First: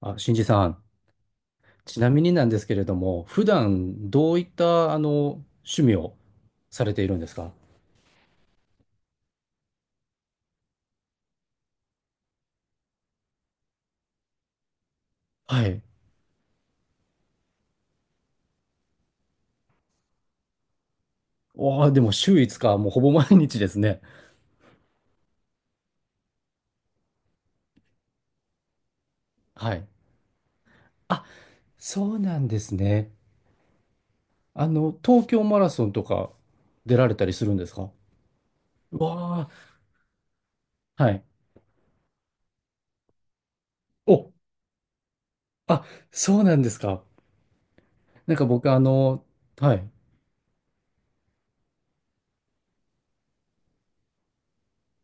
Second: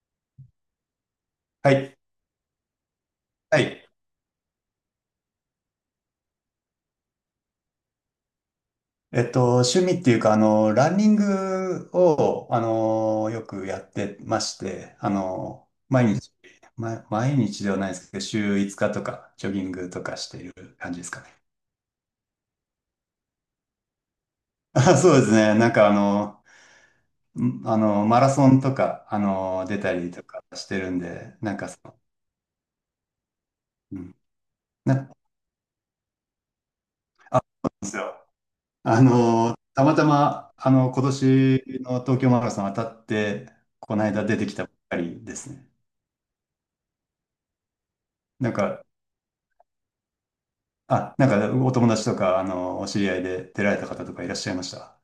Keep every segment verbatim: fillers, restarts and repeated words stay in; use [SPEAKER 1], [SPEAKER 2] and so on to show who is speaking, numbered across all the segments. [SPEAKER 1] あ、新次さん、
[SPEAKER 2] はい。
[SPEAKER 1] ちなみになんですけれども、普
[SPEAKER 2] はい。
[SPEAKER 1] 段どういったあの趣味をされているんですか？
[SPEAKER 2] えっと、趣味っていうか、あの、ランニングを、あの、よくやってまして、あ
[SPEAKER 1] は
[SPEAKER 2] の、
[SPEAKER 1] い。
[SPEAKER 2] 毎日、ま、毎日ではないですけど、週いつかとか、ジョギングとかしている感じですかね。
[SPEAKER 1] おー、でも週いつか、もうほぼ毎日ですね。
[SPEAKER 2] あ、そうですね。なんか、あの、んあの、マラソンとか、あの、
[SPEAKER 1] は
[SPEAKER 2] 出
[SPEAKER 1] い。
[SPEAKER 2] たりとかしてるん
[SPEAKER 1] あ、
[SPEAKER 2] で、なんかその、
[SPEAKER 1] そうなんですね。
[SPEAKER 2] うん。
[SPEAKER 1] あの、
[SPEAKER 2] な、
[SPEAKER 1] 東京マラソンとか出られたり
[SPEAKER 2] あ、
[SPEAKER 1] す
[SPEAKER 2] そ
[SPEAKER 1] るんで
[SPEAKER 2] うなん
[SPEAKER 1] す
[SPEAKER 2] で
[SPEAKER 1] か？
[SPEAKER 2] すよ。
[SPEAKER 1] う
[SPEAKER 2] あ
[SPEAKER 1] わ
[SPEAKER 2] の、たまたま、あの、
[SPEAKER 1] ー、
[SPEAKER 2] 今
[SPEAKER 1] はい。
[SPEAKER 2] 年の東京マラソン当たって、この間
[SPEAKER 1] お、
[SPEAKER 2] 出てきたばっかりですね。
[SPEAKER 1] あ、そうなんですか。なんか
[SPEAKER 2] なん
[SPEAKER 1] 僕、あ
[SPEAKER 2] か、
[SPEAKER 1] の、はい。
[SPEAKER 2] あ、なんかお友達とか、あの、お知り合いで出られた方とかいらっしゃいました？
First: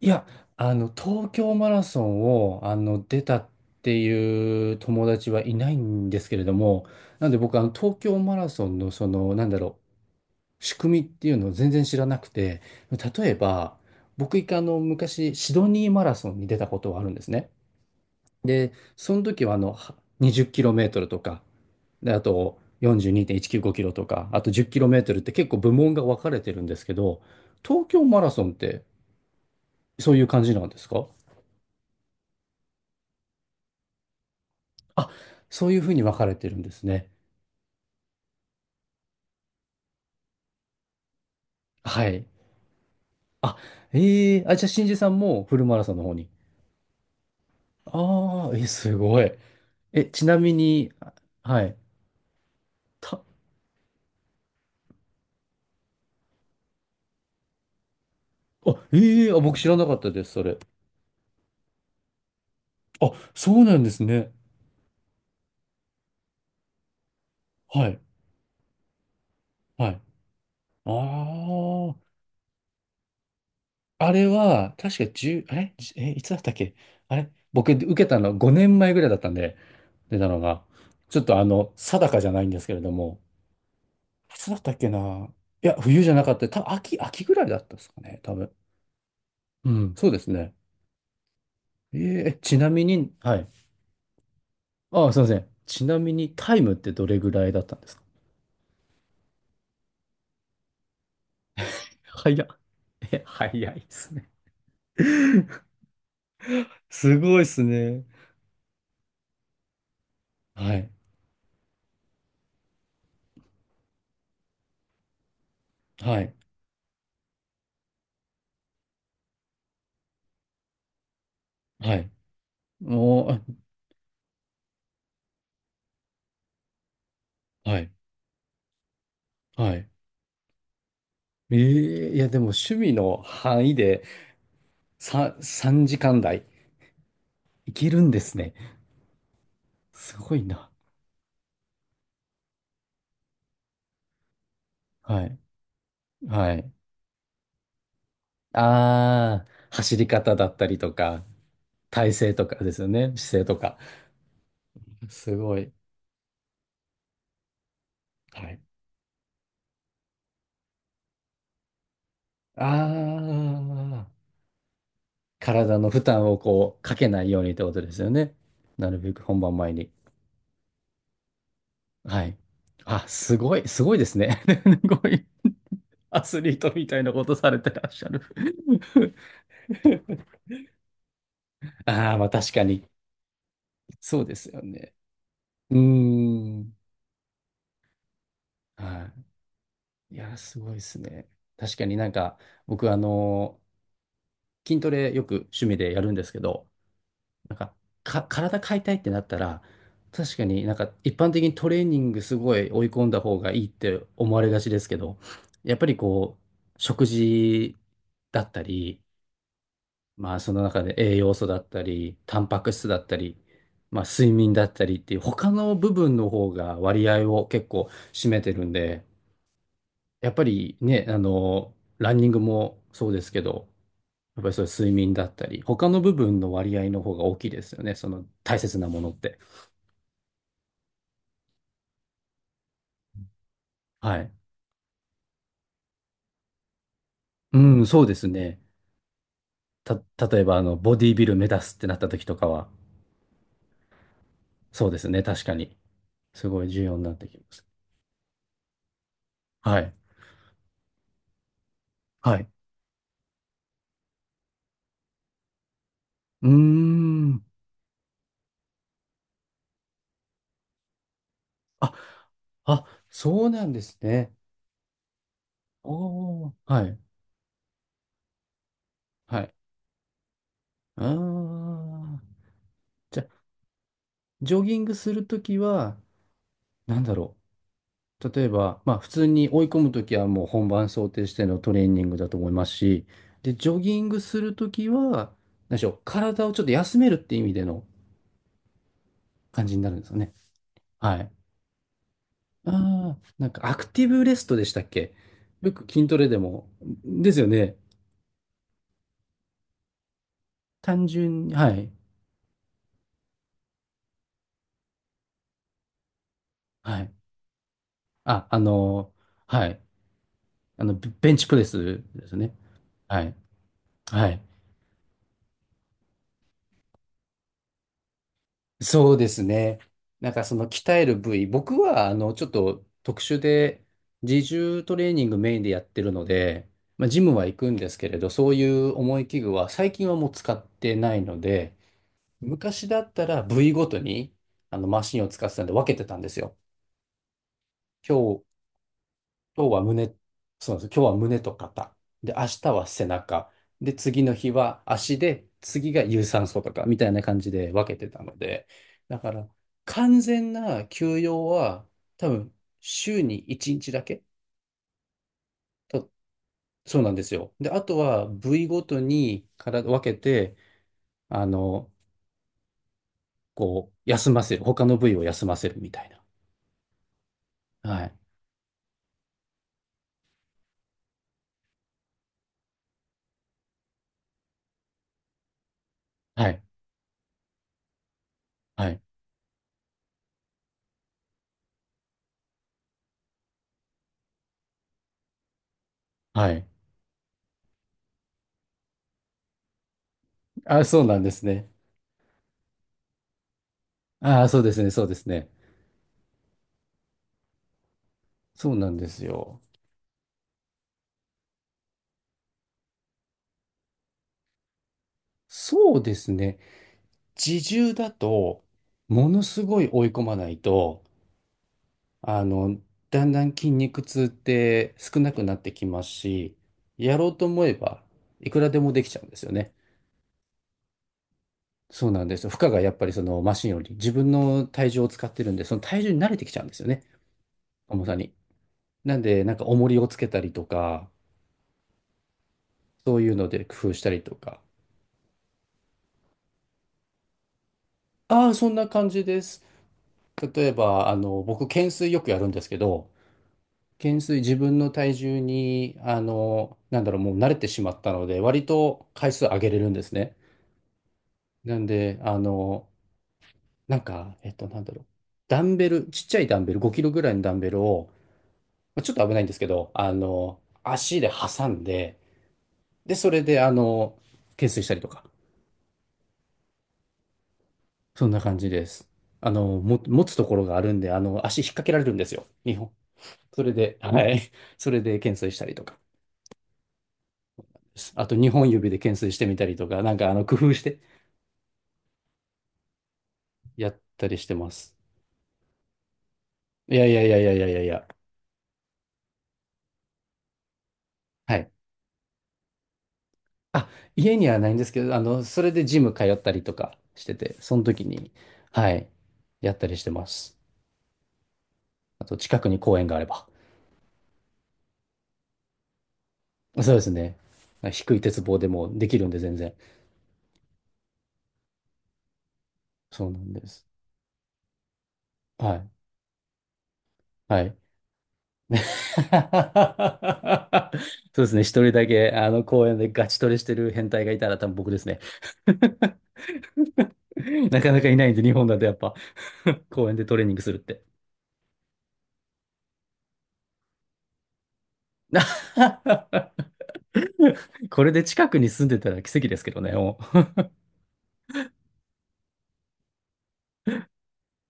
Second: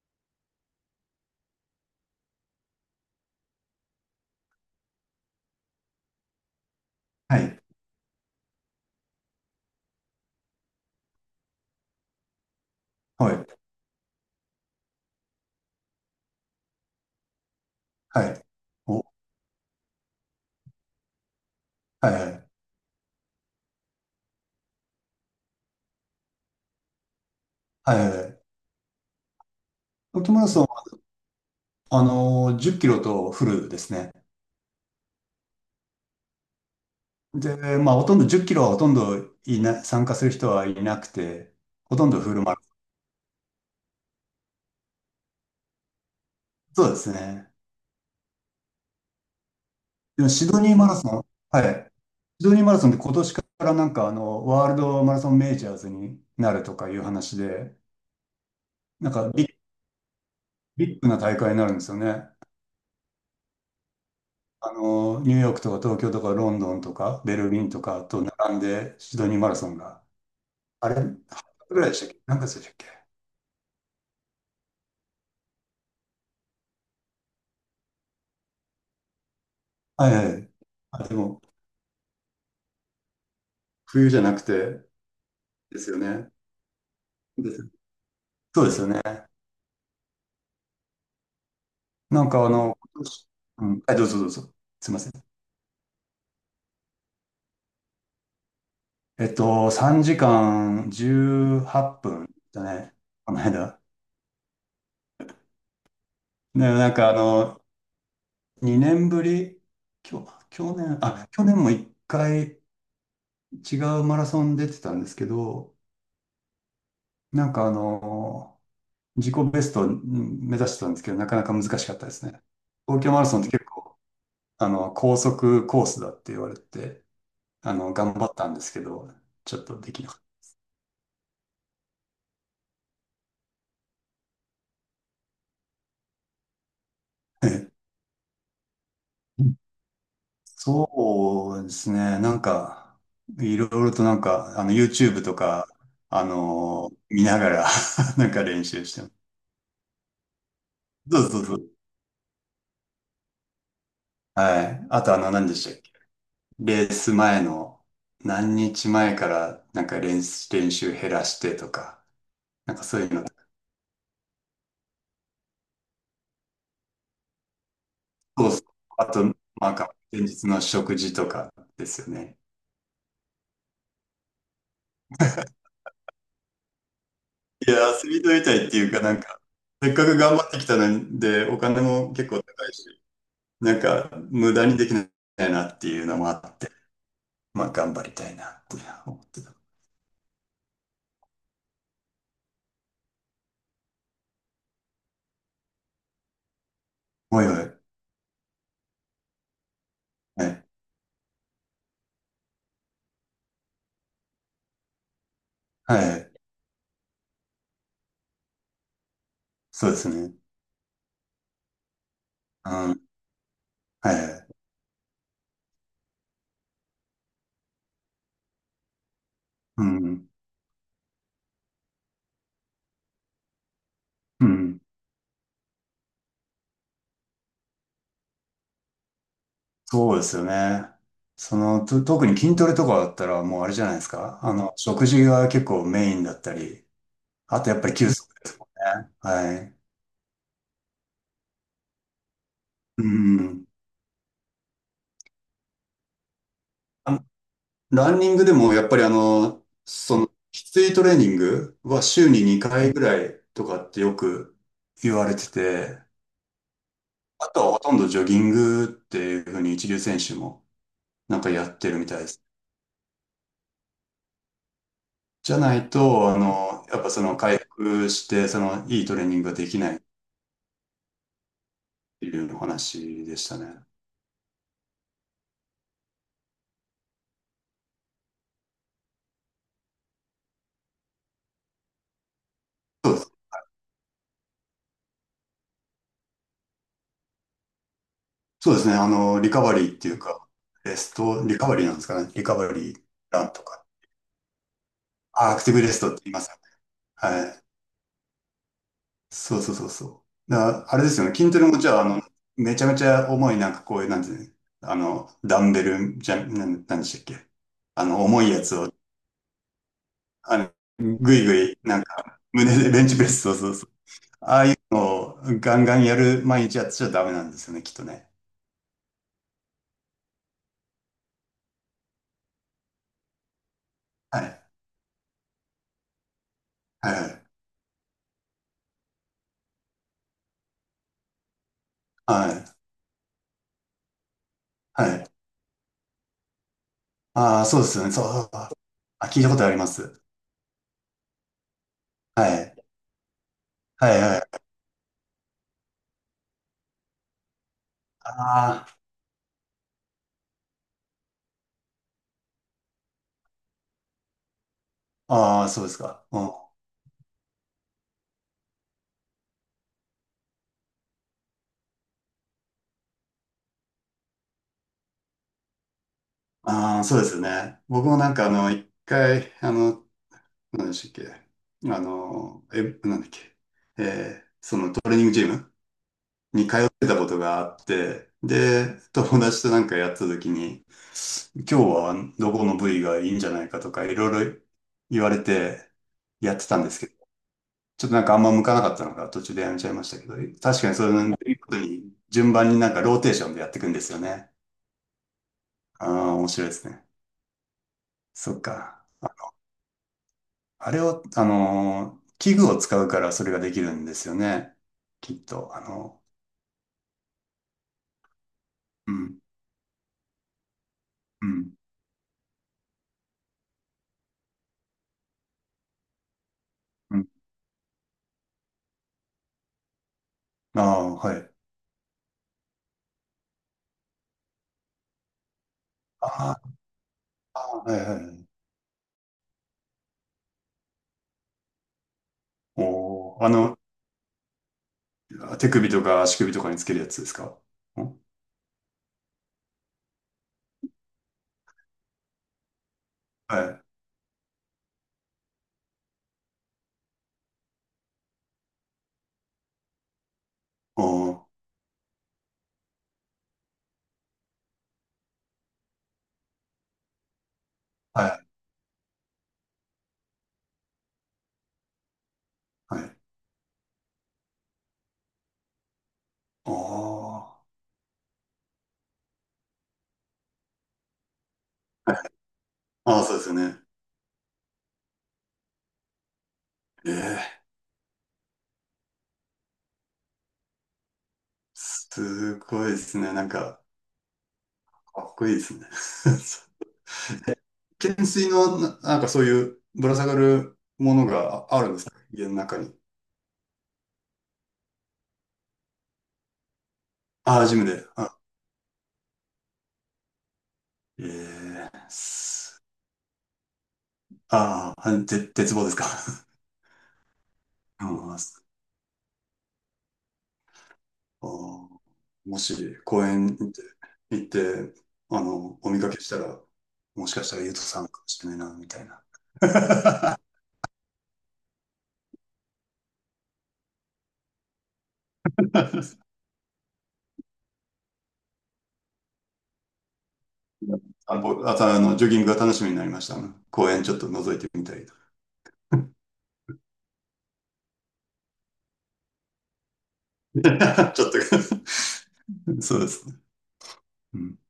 [SPEAKER 1] いや、あの、東京マラソンを、あの、出たっていう友達はいないんですけれども、なん
[SPEAKER 2] は
[SPEAKER 1] で僕、
[SPEAKER 2] い。
[SPEAKER 1] あの、東京マラソンの、その、なんだろう、仕組みっていうのを全然知らなくて、例
[SPEAKER 2] は
[SPEAKER 1] え
[SPEAKER 2] い。
[SPEAKER 1] ば、僕、一回、あの、昔、シドニーマラソンに出たことがあるんですね。
[SPEAKER 2] はい。
[SPEAKER 1] で、
[SPEAKER 2] お、は
[SPEAKER 1] その時は、あの、はにじゅっキロメートルとか、
[SPEAKER 2] い
[SPEAKER 1] で、あ
[SPEAKER 2] はい。
[SPEAKER 1] と、よんじゅうにてんいちきゅうごキロとか、あとじゅっキロメートルって結構部門が分かれてるんですけど、東
[SPEAKER 2] はい
[SPEAKER 1] 京マラ
[SPEAKER 2] は
[SPEAKER 1] ソンってそうい
[SPEAKER 2] い。
[SPEAKER 1] う
[SPEAKER 2] ト
[SPEAKER 1] 感
[SPEAKER 2] マラ
[SPEAKER 1] じな
[SPEAKER 2] ソン、
[SPEAKER 1] んですか？
[SPEAKER 2] あの、じゅっキロとフルですね。
[SPEAKER 1] あ、そういうふうに分かれてるんですね。
[SPEAKER 2] で、まあ、ほとんど10キロはほとんどいな、参加する人はいなくて、ほ
[SPEAKER 1] は
[SPEAKER 2] とんど
[SPEAKER 1] い。
[SPEAKER 2] フルマラソン。
[SPEAKER 1] あ、ええあ、じゃあ、新次さんもフルマラソンの方に。
[SPEAKER 2] そうですね。
[SPEAKER 1] ああ、え、すごい。え、
[SPEAKER 2] で
[SPEAKER 1] ち
[SPEAKER 2] も、
[SPEAKER 1] な
[SPEAKER 2] シ
[SPEAKER 1] み
[SPEAKER 2] ドニーマ
[SPEAKER 1] に、
[SPEAKER 2] ラソ
[SPEAKER 1] あ
[SPEAKER 2] ン、
[SPEAKER 1] は
[SPEAKER 2] は
[SPEAKER 1] い。
[SPEAKER 2] い。シドニーマラソンって今
[SPEAKER 1] た、
[SPEAKER 2] 年からなんか、あの、ワールドマラソンメジャーズになるとかいう話で、
[SPEAKER 1] あ、
[SPEAKER 2] なん
[SPEAKER 1] え
[SPEAKER 2] か
[SPEAKER 1] えあ、
[SPEAKER 2] ビッ、
[SPEAKER 1] 僕知らなかったです、それ。
[SPEAKER 2] ビッグな大会になるんですよね。
[SPEAKER 1] あ、そうなんですね。
[SPEAKER 2] あの、ニューヨークとか東京とかロンドンとかベルリンと
[SPEAKER 1] はい。
[SPEAKER 2] かと並んでシドニーマラソン
[SPEAKER 1] はい。
[SPEAKER 2] が、あれ、はちぐらい
[SPEAKER 1] あ
[SPEAKER 2] でしたっけ？何月でしたっけ？
[SPEAKER 1] あ、あれは、確かじゅう、あれじえ、いつだったっけ？あれ僕、受けたのごねんまえぐらいだったんで、
[SPEAKER 2] は
[SPEAKER 1] 出
[SPEAKER 2] い
[SPEAKER 1] た
[SPEAKER 2] は
[SPEAKER 1] の
[SPEAKER 2] い。
[SPEAKER 1] が。
[SPEAKER 2] あ、で
[SPEAKER 1] ちょっと
[SPEAKER 2] も、
[SPEAKER 1] あの、定かじゃないんですけれども、
[SPEAKER 2] 冬じゃ
[SPEAKER 1] い
[SPEAKER 2] なく
[SPEAKER 1] つだったっ
[SPEAKER 2] て、
[SPEAKER 1] けな。いや、
[SPEAKER 2] ですよ
[SPEAKER 1] 冬じゃな
[SPEAKER 2] ね。
[SPEAKER 1] かった。た、秋、秋ぐらい
[SPEAKER 2] で
[SPEAKER 1] だっ
[SPEAKER 2] す
[SPEAKER 1] たですかね、多分。
[SPEAKER 2] そうですよね。
[SPEAKER 1] うん、そうですね。え
[SPEAKER 2] なん
[SPEAKER 1] ー、
[SPEAKER 2] かあ
[SPEAKER 1] ちな
[SPEAKER 2] の、
[SPEAKER 1] み
[SPEAKER 2] 今
[SPEAKER 1] に、
[SPEAKER 2] 年
[SPEAKER 1] はい。
[SPEAKER 2] うん、はい、どうぞどうぞ。すいま
[SPEAKER 1] あ
[SPEAKER 2] せ
[SPEAKER 1] あ、すい
[SPEAKER 2] ん。
[SPEAKER 1] ません。ちなみに、タイムってどれぐらいだったんですか？
[SPEAKER 2] えっと、さんじかんじゅうはっぷん
[SPEAKER 1] 早っ。
[SPEAKER 2] だね。
[SPEAKER 1] え、
[SPEAKER 2] この
[SPEAKER 1] 早い
[SPEAKER 2] 間。
[SPEAKER 1] ですね。
[SPEAKER 2] で、なんかあ
[SPEAKER 1] すごいです
[SPEAKER 2] の、
[SPEAKER 1] ね。
[SPEAKER 2] にねんぶり、きょ
[SPEAKER 1] は
[SPEAKER 2] 去
[SPEAKER 1] い。
[SPEAKER 2] 年、あ、去年もいっかい違うマラソン出てたんですけど、
[SPEAKER 1] はい。
[SPEAKER 2] なんかあの、自己ベストをうん目指してたんですけど、なかなか難しか
[SPEAKER 1] は
[SPEAKER 2] った
[SPEAKER 1] い。
[SPEAKER 2] ですね。東京マラ
[SPEAKER 1] も
[SPEAKER 2] ソンって
[SPEAKER 1] う、
[SPEAKER 2] 結構、あの、高速コースだって言われて、
[SPEAKER 1] あ
[SPEAKER 2] あ
[SPEAKER 1] はい。
[SPEAKER 2] の、頑張ったんですけど、ちょっ
[SPEAKER 1] は
[SPEAKER 2] と
[SPEAKER 1] い。
[SPEAKER 2] できなかっ
[SPEAKER 1] えー、いや、でも趣味の範囲でさん、ささんじかん台
[SPEAKER 2] た。
[SPEAKER 1] い けるんですね。すごいな。
[SPEAKER 2] そうですね、なんか、いろいろとなんか、あの、
[SPEAKER 1] は
[SPEAKER 2] YouTube と
[SPEAKER 1] い。
[SPEAKER 2] か、あ
[SPEAKER 1] はい。
[SPEAKER 2] の、見ながら なんか練習してます。
[SPEAKER 1] ああ、走り方だったりとか、
[SPEAKER 2] そうそうそう。
[SPEAKER 1] 体勢とかですよね、姿勢とか。
[SPEAKER 2] はい。あとあの、
[SPEAKER 1] す
[SPEAKER 2] 何で
[SPEAKER 1] ご
[SPEAKER 2] し
[SPEAKER 1] い。
[SPEAKER 2] たっけ？レース前の、
[SPEAKER 1] は
[SPEAKER 2] 何
[SPEAKER 1] い。
[SPEAKER 2] 日前からなんか練習、練習減らしてとか、
[SPEAKER 1] あ
[SPEAKER 2] なんかそういうのとか、
[SPEAKER 1] あ、体の負担をこう、かけないようにってことですよね。
[SPEAKER 2] そうそう。
[SPEAKER 1] なる
[SPEAKER 2] あ
[SPEAKER 1] べく
[SPEAKER 2] と、
[SPEAKER 1] 本番
[SPEAKER 2] な
[SPEAKER 1] 前
[SPEAKER 2] ん
[SPEAKER 1] に。
[SPEAKER 2] か、前日の食事とかですよ
[SPEAKER 1] はい。
[SPEAKER 2] ね。
[SPEAKER 1] あ、すごい、すごいですね。すごい。アスリートみたいなことされて
[SPEAKER 2] い
[SPEAKER 1] ら
[SPEAKER 2] や
[SPEAKER 1] っし
[SPEAKER 2] ー、
[SPEAKER 1] ゃ
[SPEAKER 2] 遊
[SPEAKER 1] る。
[SPEAKER 2] びとりたいっていうか、なんか、せっかく頑 張ってきたので、お金
[SPEAKER 1] あ
[SPEAKER 2] も
[SPEAKER 1] あ、ま
[SPEAKER 2] 結
[SPEAKER 1] あ
[SPEAKER 2] 構
[SPEAKER 1] 確か
[SPEAKER 2] 高いし、
[SPEAKER 1] に。
[SPEAKER 2] なんか、
[SPEAKER 1] そうです
[SPEAKER 2] 無
[SPEAKER 1] よ
[SPEAKER 2] 駄にでき
[SPEAKER 1] ね。
[SPEAKER 2] ないな
[SPEAKER 1] う
[SPEAKER 2] っ
[SPEAKER 1] ー
[SPEAKER 2] ていうのもあって、
[SPEAKER 1] ん。
[SPEAKER 2] まあ、頑張りたいなって
[SPEAKER 1] は
[SPEAKER 2] 思ってた。
[SPEAKER 1] い。いや、すごいですね。確かになんか、僕あの筋トレよく趣味でやるんですけど、
[SPEAKER 2] おいお
[SPEAKER 1] なんか、
[SPEAKER 2] い。
[SPEAKER 1] か、体変えたいってなったら、確
[SPEAKER 2] は
[SPEAKER 1] か
[SPEAKER 2] い。
[SPEAKER 1] になんか一般的にトレーニングすごい追い込んだ方がいいって思われがちですけど、やっぱ
[SPEAKER 2] は
[SPEAKER 1] り
[SPEAKER 2] い。
[SPEAKER 1] こう、食事だったり、
[SPEAKER 2] そうです
[SPEAKER 1] ま
[SPEAKER 2] ね。
[SPEAKER 1] あその中で栄養素だったり、タンパク
[SPEAKER 2] う
[SPEAKER 1] 質だ
[SPEAKER 2] ん。
[SPEAKER 1] ったり、まあ
[SPEAKER 2] は
[SPEAKER 1] 睡
[SPEAKER 2] い。
[SPEAKER 1] 眠だったりっていう他の部分の方が割合を結構占めてるんで、
[SPEAKER 2] うん。
[SPEAKER 1] やっぱりね、あの、ランニングもそうですけど、やっ
[SPEAKER 2] う
[SPEAKER 1] ぱりそういう
[SPEAKER 2] ん。
[SPEAKER 1] 睡眠だったり、他の部分の割合の方が大きいですよね。その大切なものって。
[SPEAKER 2] そうですよね。その、と、特に筋トレとかだったら、もうあれじゃないです
[SPEAKER 1] はい。
[SPEAKER 2] か。あの、食事が結構メインだったり、
[SPEAKER 1] う
[SPEAKER 2] あとやっ
[SPEAKER 1] ん、
[SPEAKER 2] ぱり
[SPEAKER 1] そう
[SPEAKER 2] 休
[SPEAKER 1] で
[SPEAKER 2] 速
[SPEAKER 1] す
[SPEAKER 2] です
[SPEAKER 1] ね。
[SPEAKER 2] もんね。はい。
[SPEAKER 1] た、例えば、あの、ボディビル目指すってなった時とかは、
[SPEAKER 2] うん。
[SPEAKER 1] そうですね。確かに。すごい重要になっ
[SPEAKER 2] あ
[SPEAKER 1] てきます。
[SPEAKER 2] ランニングでもやっぱりあの、
[SPEAKER 1] はい。
[SPEAKER 2] その、きついトレーニングは週
[SPEAKER 1] は
[SPEAKER 2] に
[SPEAKER 1] い。
[SPEAKER 2] にかいぐらいとかってよく言われてて、
[SPEAKER 1] うーん。
[SPEAKER 2] あとはほとんどジョギングっていうふうに一流選手もなんかやって
[SPEAKER 1] あ、
[SPEAKER 2] るみたいです。
[SPEAKER 1] あ、そうなんですね。
[SPEAKER 2] じゃないと、あ
[SPEAKER 1] おー。
[SPEAKER 2] の、
[SPEAKER 1] はい。
[SPEAKER 2] やっぱその回復して、そのいいトレーニ
[SPEAKER 1] は
[SPEAKER 2] ング
[SPEAKER 1] い。
[SPEAKER 2] ができないっ
[SPEAKER 1] あー。
[SPEAKER 2] ていうお
[SPEAKER 1] じゃ
[SPEAKER 2] 話
[SPEAKER 1] あ、
[SPEAKER 2] でしたね。
[SPEAKER 1] ジョギングするときは、なんだろう。例えば、まあ、普通に追い込むときはもう本番想定してのトレーニングだと思いますし、
[SPEAKER 2] そうです。
[SPEAKER 1] で、ジョギングするときは、何でしょう、体をちょっと休めるっていう意味での
[SPEAKER 2] そうですね。あの、リカ
[SPEAKER 1] 感
[SPEAKER 2] バ
[SPEAKER 1] じにな
[SPEAKER 2] リー
[SPEAKER 1] る
[SPEAKER 2] っ
[SPEAKER 1] んで
[SPEAKER 2] て
[SPEAKER 1] す
[SPEAKER 2] い
[SPEAKER 1] よ
[SPEAKER 2] う
[SPEAKER 1] ね。
[SPEAKER 2] か、レス
[SPEAKER 1] はい。
[SPEAKER 2] ト、リカバリーなんですかね。リカバリー
[SPEAKER 1] ああ、
[SPEAKER 2] ラ
[SPEAKER 1] なん
[SPEAKER 2] ンと
[SPEAKER 1] かア
[SPEAKER 2] か。
[SPEAKER 1] クティブレストでしたっけ？
[SPEAKER 2] あ、アクテ
[SPEAKER 1] よ
[SPEAKER 2] ィブ
[SPEAKER 1] く
[SPEAKER 2] レス
[SPEAKER 1] 筋
[SPEAKER 2] トっ
[SPEAKER 1] ト
[SPEAKER 2] て
[SPEAKER 1] レ
[SPEAKER 2] 言い
[SPEAKER 1] で
[SPEAKER 2] ますよね。
[SPEAKER 1] も。ですよ
[SPEAKER 2] はい。
[SPEAKER 1] ね。
[SPEAKER 2] そうそうそうそう。だからあれ
[SPEAKER 1] 単
[SPEAKER 2] ですよね。
[SPEAKER 1] 純
[SPEAKER 2] 筋
[SPEAKER 1] に、
[SPEAKER 2] トレ
[SPEAKER 1] は
[SPEAKER 2] もじ
[SPEAKER 1] い。
[SPEAKER 2] ゃあ、あの、めちゃめちゃ重い、なんかこういう、なんていうの、あの、ダンベル、じゃ、なん、なん
[SPEAKER 1] は
[SPEAKER 2] で
[SPEAKER 1] い。
[SPEAKER 2] したっけ。あの、重
[SPEAKER 1] あ、
[SPEAKER 2] い
[SPEAKER 1] あ
[SPEAKER 2] やつを、
[SPEAKER 1] のはい。
[SPEAKER 2] あの、
[SPEAKER 1] あの、ベベ
[SPEAKER 2] ぐ
[SPEAKER 1] ン
[SPEAKER 2] い
[SPEAKER 1] チ
[SPEAKER 2] ぐ
[SPEAKER 1] プレ
[SPEAKER 2] い、なん
[SPEAKER 1] スです
[SPEAKER 2] か、
[SPEAKER 1] ね。
[SPEAKER 2] 胸でベンチ
[SPEAKER 1] は
[SPEAKER 2] プレ
[SPEAKER 1] い。
[SPEAKER 2] ス、そうそうそう。
[SPEAKER 1] はい。
[SPEAKER 2] をガンガンやる毎日やっちゃダメなんですよね、きっとね。
[SPEAKER 1] そうですね。なんかその鍛える部位、僕はあのちょっと特殊で自
[SPEAKER 2] はい。
[SPEAKER 1] 重トレーニングメインでやってるので、まあ、
[SPEAKER 2] は
[SPEAKER 1] ジム
[SPEAKER 2] い。
[SPEAKER 1] は行くんですけれど、そういう重い器具は最近はもう使ってないので、
[SPEAKER 2] はい。
[SPEAKER 1] 昔だったら部位ごとにあのマ
[SPEAKER 2] は
[SPEAKER 1] シン
[SPEAKER 2] い。
[SPEAKER 1] を使ってたんで分けてたんですよ。
[SPEAKER 2] ああ、そうですよね。
[SPEAKER 1] 今
[SPEAKER 2] そ
[SPEAKER 1] 日
[SPEAKER 2] う。あ、聞いたこと
[SPEAKER 1] 今
[SPEAKER 2] あ
[SPEAKER 1] 日
[SPEAKER 2] り
[SPEAKER 1] は
[SPEAKER 2] ま
[SPEAKER 1] 胸、
[SPEAKER 2] す。
[SPEAKER 1] そうなんです。今日は胸と肩。で、
[SPEAKER 2] は
[SPEAKER 1] 明日
[SPEAKER 2] い。
[SPEAKER 1] は背中。で、
[SPEAKER 2] はい、
[SPEAKER 1] 次の
[SPEAKER 2] は
[SPEAKER 1] 日
[SPEAKER 2] い。
[SPEAKER 1] は足で、次が有酸素とか、みたいな感じで分けてたので、
[SPEAKER 2] あ
[SPEAKER 1] だから、完全な休養は、多分、週にいちにちだけ
[SPEAKER 2] あ、ああ、そうです
[SPEAKER 1] と、
[SPEAKER 2] か。うん
[SPEAKER 1] そうなんですよ。で、あとは、部位ごとにから分けて、あの、こう、休ませる。他の部位を休ませるみたいな。
[SPEAKER 2] ああ、そうですよね。
[SPEAKER 1] は
[SPEAKER 2] 僕も
[SPEAKER 1] い。
[SPEAKER 2] なんかあの、一回、あの、何でしたっけ、あの、え、なんだっけ、えーそのトレーニングジム
[SPEAKER 1] はい。
[SPEAKER 2] に通ってたことがあって、
[SPEAKER 1] はい。
[SPEAKER 2] で、友達となんかやった時に、今日はどこの部位がいいんじゃないかとか、いろいろ言われて
[SPEAKER 1] は
[SPEAKER 2] やっ
[SPEAKER 1] い。
[SPEAKER 2] てたんですけど、ちょっとなんかあんま向かなかったのか途中でやめちゃいましたけど、確
[SPEAKER 1] あ、
[SPEAKER 2] かに
[SPEAKER 1] そう
[SPEAKER 2] そう
[SPEAKER 1] なん
[SPEAKER 2] い
[SPEAKER 1] です
[SPEAKER 2] う
[SPEAKER 1] ね。
[SPEAKER 2] ことに順番になんかローテーションでやっていくんですよ
[SPEAKER 1] ああ、
[SPEAKER 2] ね。
[SPEAKER 1] そうですね。そうですね。
[SPEAKER 2] ああ、面白いですね。そっ
[SPEAKER 1] そうなん
[SPEAKER 2] か。
[SPEAKER 1] ですよ。
[SPEAKER 2] あれを、あのー、器具を使うからそれができるんですよね。きっと、あ
[SPEAKER 1] そうで
[SPEAKER 2] の、
[SPEAKER 1] すね。自重だと、
[SPEAKER 2] う
[SPEAKER 1] も
[SPEAKER 2] ん、
[SPEAKER 1] のすごい追い込まないと、
[SPEAKER 2] うん、
[SPEAKER 1] あの、だんだん筋肉痛って少なくなってきますし、や
[SPEAKER 2] う
[SPEAKER 1] ろ
[SPEAKER 2] ん。
[SPEAKER 1] うと思えば、いくらでもできちゃうんですよね。
[SPEAKER 2] ああ、はい。
[SPEAKER 1] そうなんですよ。負荷がやっぱりそのマシンより自分の体重を使ってるんで、その体重に慣れてきち
[SPEAKER 2] あ
[SPEAKER 1] ゃうんですよね。
[SPEAKER 2] あ、はい
[SPEAKER 1] 重
[SPEAKER 2] は
[SPEAKER 1] さ
[SPEAKER 2] いは
[SPEAKER 1] に。
[SPEAKER 2] い。
[SPEAKER 1] なんで、なんか重りをつけたりとか、そういう
[SPEAKER 2] おー、
[SPEAKER 1] の
[SPEAKER 2] あ
[SPEAKER 1] で工
[SPEAKER 2] の、
[SPEAKER 1] 夫したりとか。
[SPEAKER 2] 手首とか足首とかにつけるやつですかん？
[SPEAKER 1] ああ、そんな感じです。例えば、あの、僕、懸垂よくやるんですけど、
[SPEAKER 2] はい。
[SPEAKER 1] 減衰自分の体重に、あの、なんだろう、もう慣れてしまったので、割と回数上げれるんですね。
[SPEAKER 2] おー、
[SPEAKER 1] なんで、あの、なんか、えっと、なんだろう、ダンベル、ちっちゃいダンベル、ごキロぐらいのダンベルを、
[SPEAKER 2] はい、
[SPEAKER 1] まあちょっと危ないんですけど、あの、足で挟んで、
[SPEAKER 2] は
[SPEAKER 1] で、
[SPEAKER 2] い。
[SPEAKER 1] それで、あの、懸垂したりとか、
[SPEAKER 2] おー。
[SPEAKER 1] そんな感じです。あの、も、持つところがあるんで、あの、足引っ掛けられるんですよ、にほん。
[SPEAKER 2] ああ、そうですよ
[SPEAKER 1] それ
[SPEAKER 2] ね。
[SPEAKER 1] で、はい、それで懸垂したりとか
[SPEAKER 2] ええ、
[SPEAKER 1] です。あと、にほん指で懸垂してみたりとか、なんか、あの、工夫して、
[SPEAKER 2] すごいですね。なんか、
[SPEAKER 1] やったりしてます。
[SPEAKER 2] かっこいいですね。
[SPEAKER 1] いやいやいやいやいやいやい や。
[SPEAKER 2] 懸垂の、な、なんかそういうぶら下がるもの
[SPEAKER 1] は
[SPEAKER 2] が
[SPEAKER 1] い。
[SPEAKER 2] ああるんですか家の中に？
[SPEAKER 1] あ、家にはないんですけど、あの、それでジム通ったりとかしてて、
[SPEAKER 2] ああ、
[SPEAKER 1] そ
[SPEAKER 2] ジ
[SPEAKER 1] の
[SPEAKER 2] ム
[SPEAKER 1] 時
[SPEAKER 2] で。
[SPEAKER 1] に、はい、やったりしてます。
[SPEAKER 2] ええ
[SPEAKER 1] あと、近くに
[SPEAKER 2] す
[SPEAKER 1] 公園があれば。
[SPEAKER 2] ああ、ぜ、絶望ですか？
[SPEAKER 1] そうですね。
[SPEAKER 2] う
[SPEAKER 1] 低い
[SPEAKER 2] んあ
[SPEAKER 1] 鉄棒でもできるんで、全然。
[SPEAKER 2] ーもし公
[SPEAKER 1] そうな
[SPEAKER 2] 園
[SPEAKER 1] ん
[SPEAKER 2] に
[SPEAKER 1] で
[SPEAKER 2] 行って、
[SPEAKER 1] す。
[SPEAKER 2] 行ってあ
[SPEAKER 1] は
[SPEAKER 2] の、お
[SPEAKER 1] い。
[SPEAKER 2] 見かけしたら、もしかした
[SPEAKER 1] は
[SPEAKER 2] らゆう
[SPEAKER 1] い。
[SPEAKER 2] とさんかもしれないな、みたいな。
[SPEAKER 1] そうですね。一人だけ、あの、公園でガチトレしてる変態がいたら多分僕ですね。なかなかいないんで、日本だとやっぱ 公園でトレーニングするって。
[SPEAKER 2] あ、ぼあとあの、ジョギングが楽しみになりました。公園ちょっと覗いてみたい。ち
[SPEAKER 1] これで近くに住んでたら奇跡ですけどね。も
[SPEAKER 2] ょっと そうですね。うん